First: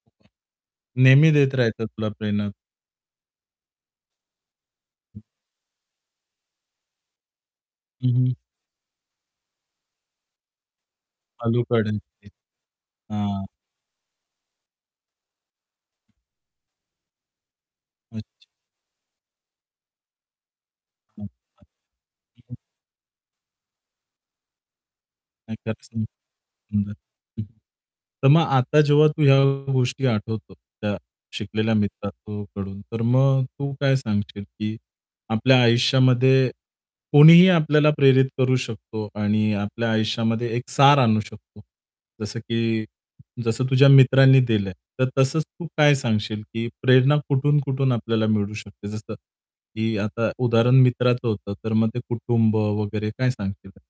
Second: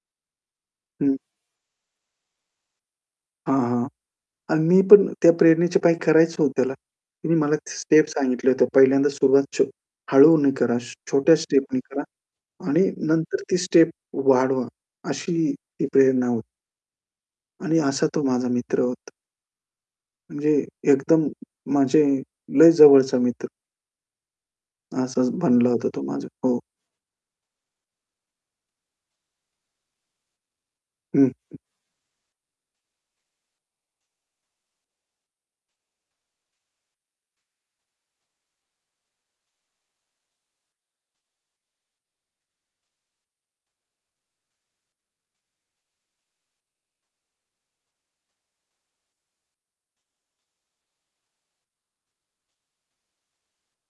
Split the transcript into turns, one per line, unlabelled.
हं.
नेहमी देत राहायचं तुला प्रेरणा?
हां, हां. अन मी पण
हं.
त्या प्रेरणेचे पायी करायचं हो त्याला. तिने मला स्टेप
हं, हं.
सांगितल्या होत्या. पहिल्यांदा सुरुवात छो हळूने करा, छ छोट्या स्टेपनी करा
[unintelligible] ते
आणि नंतर
हां.
ती स्टेप वाढवा, अशी ती प्रेरणा होती. आणि असा तो
अच्छा.
माझा मित्र होता. म्हणजे
अच्छा.
एकदम म्हणजे
हं, हं.
लय जवळचा मित्र. असंच बनला
[unintelligible]
होतं तो
सुंदर
माझा. हो.
हं. तर मग आता जेव्हा तू ह्या गोष्टी आठवतो, त्या
हं, हं.
शिकलेल्या मित्रा तो कडून. तर मग तू काय सांगशील की आपल्या आयुष्यामध्ये कोणीही आपल्याला प्रेरित करू शकतो आणि आपल्या आयुष्यामध्ये एक सार आणू शकतो. जसं की जसं तुझ्या मित्रांनी दिलं. तर तसंच तू काय सांगशील की प्रेरणा कुठून-कुठून आपल्याला मिळू शकते? जसं की आता उदाहरण मित्राचं होतं. तर मग ते कुटुंब वगैरे काय सांगशील?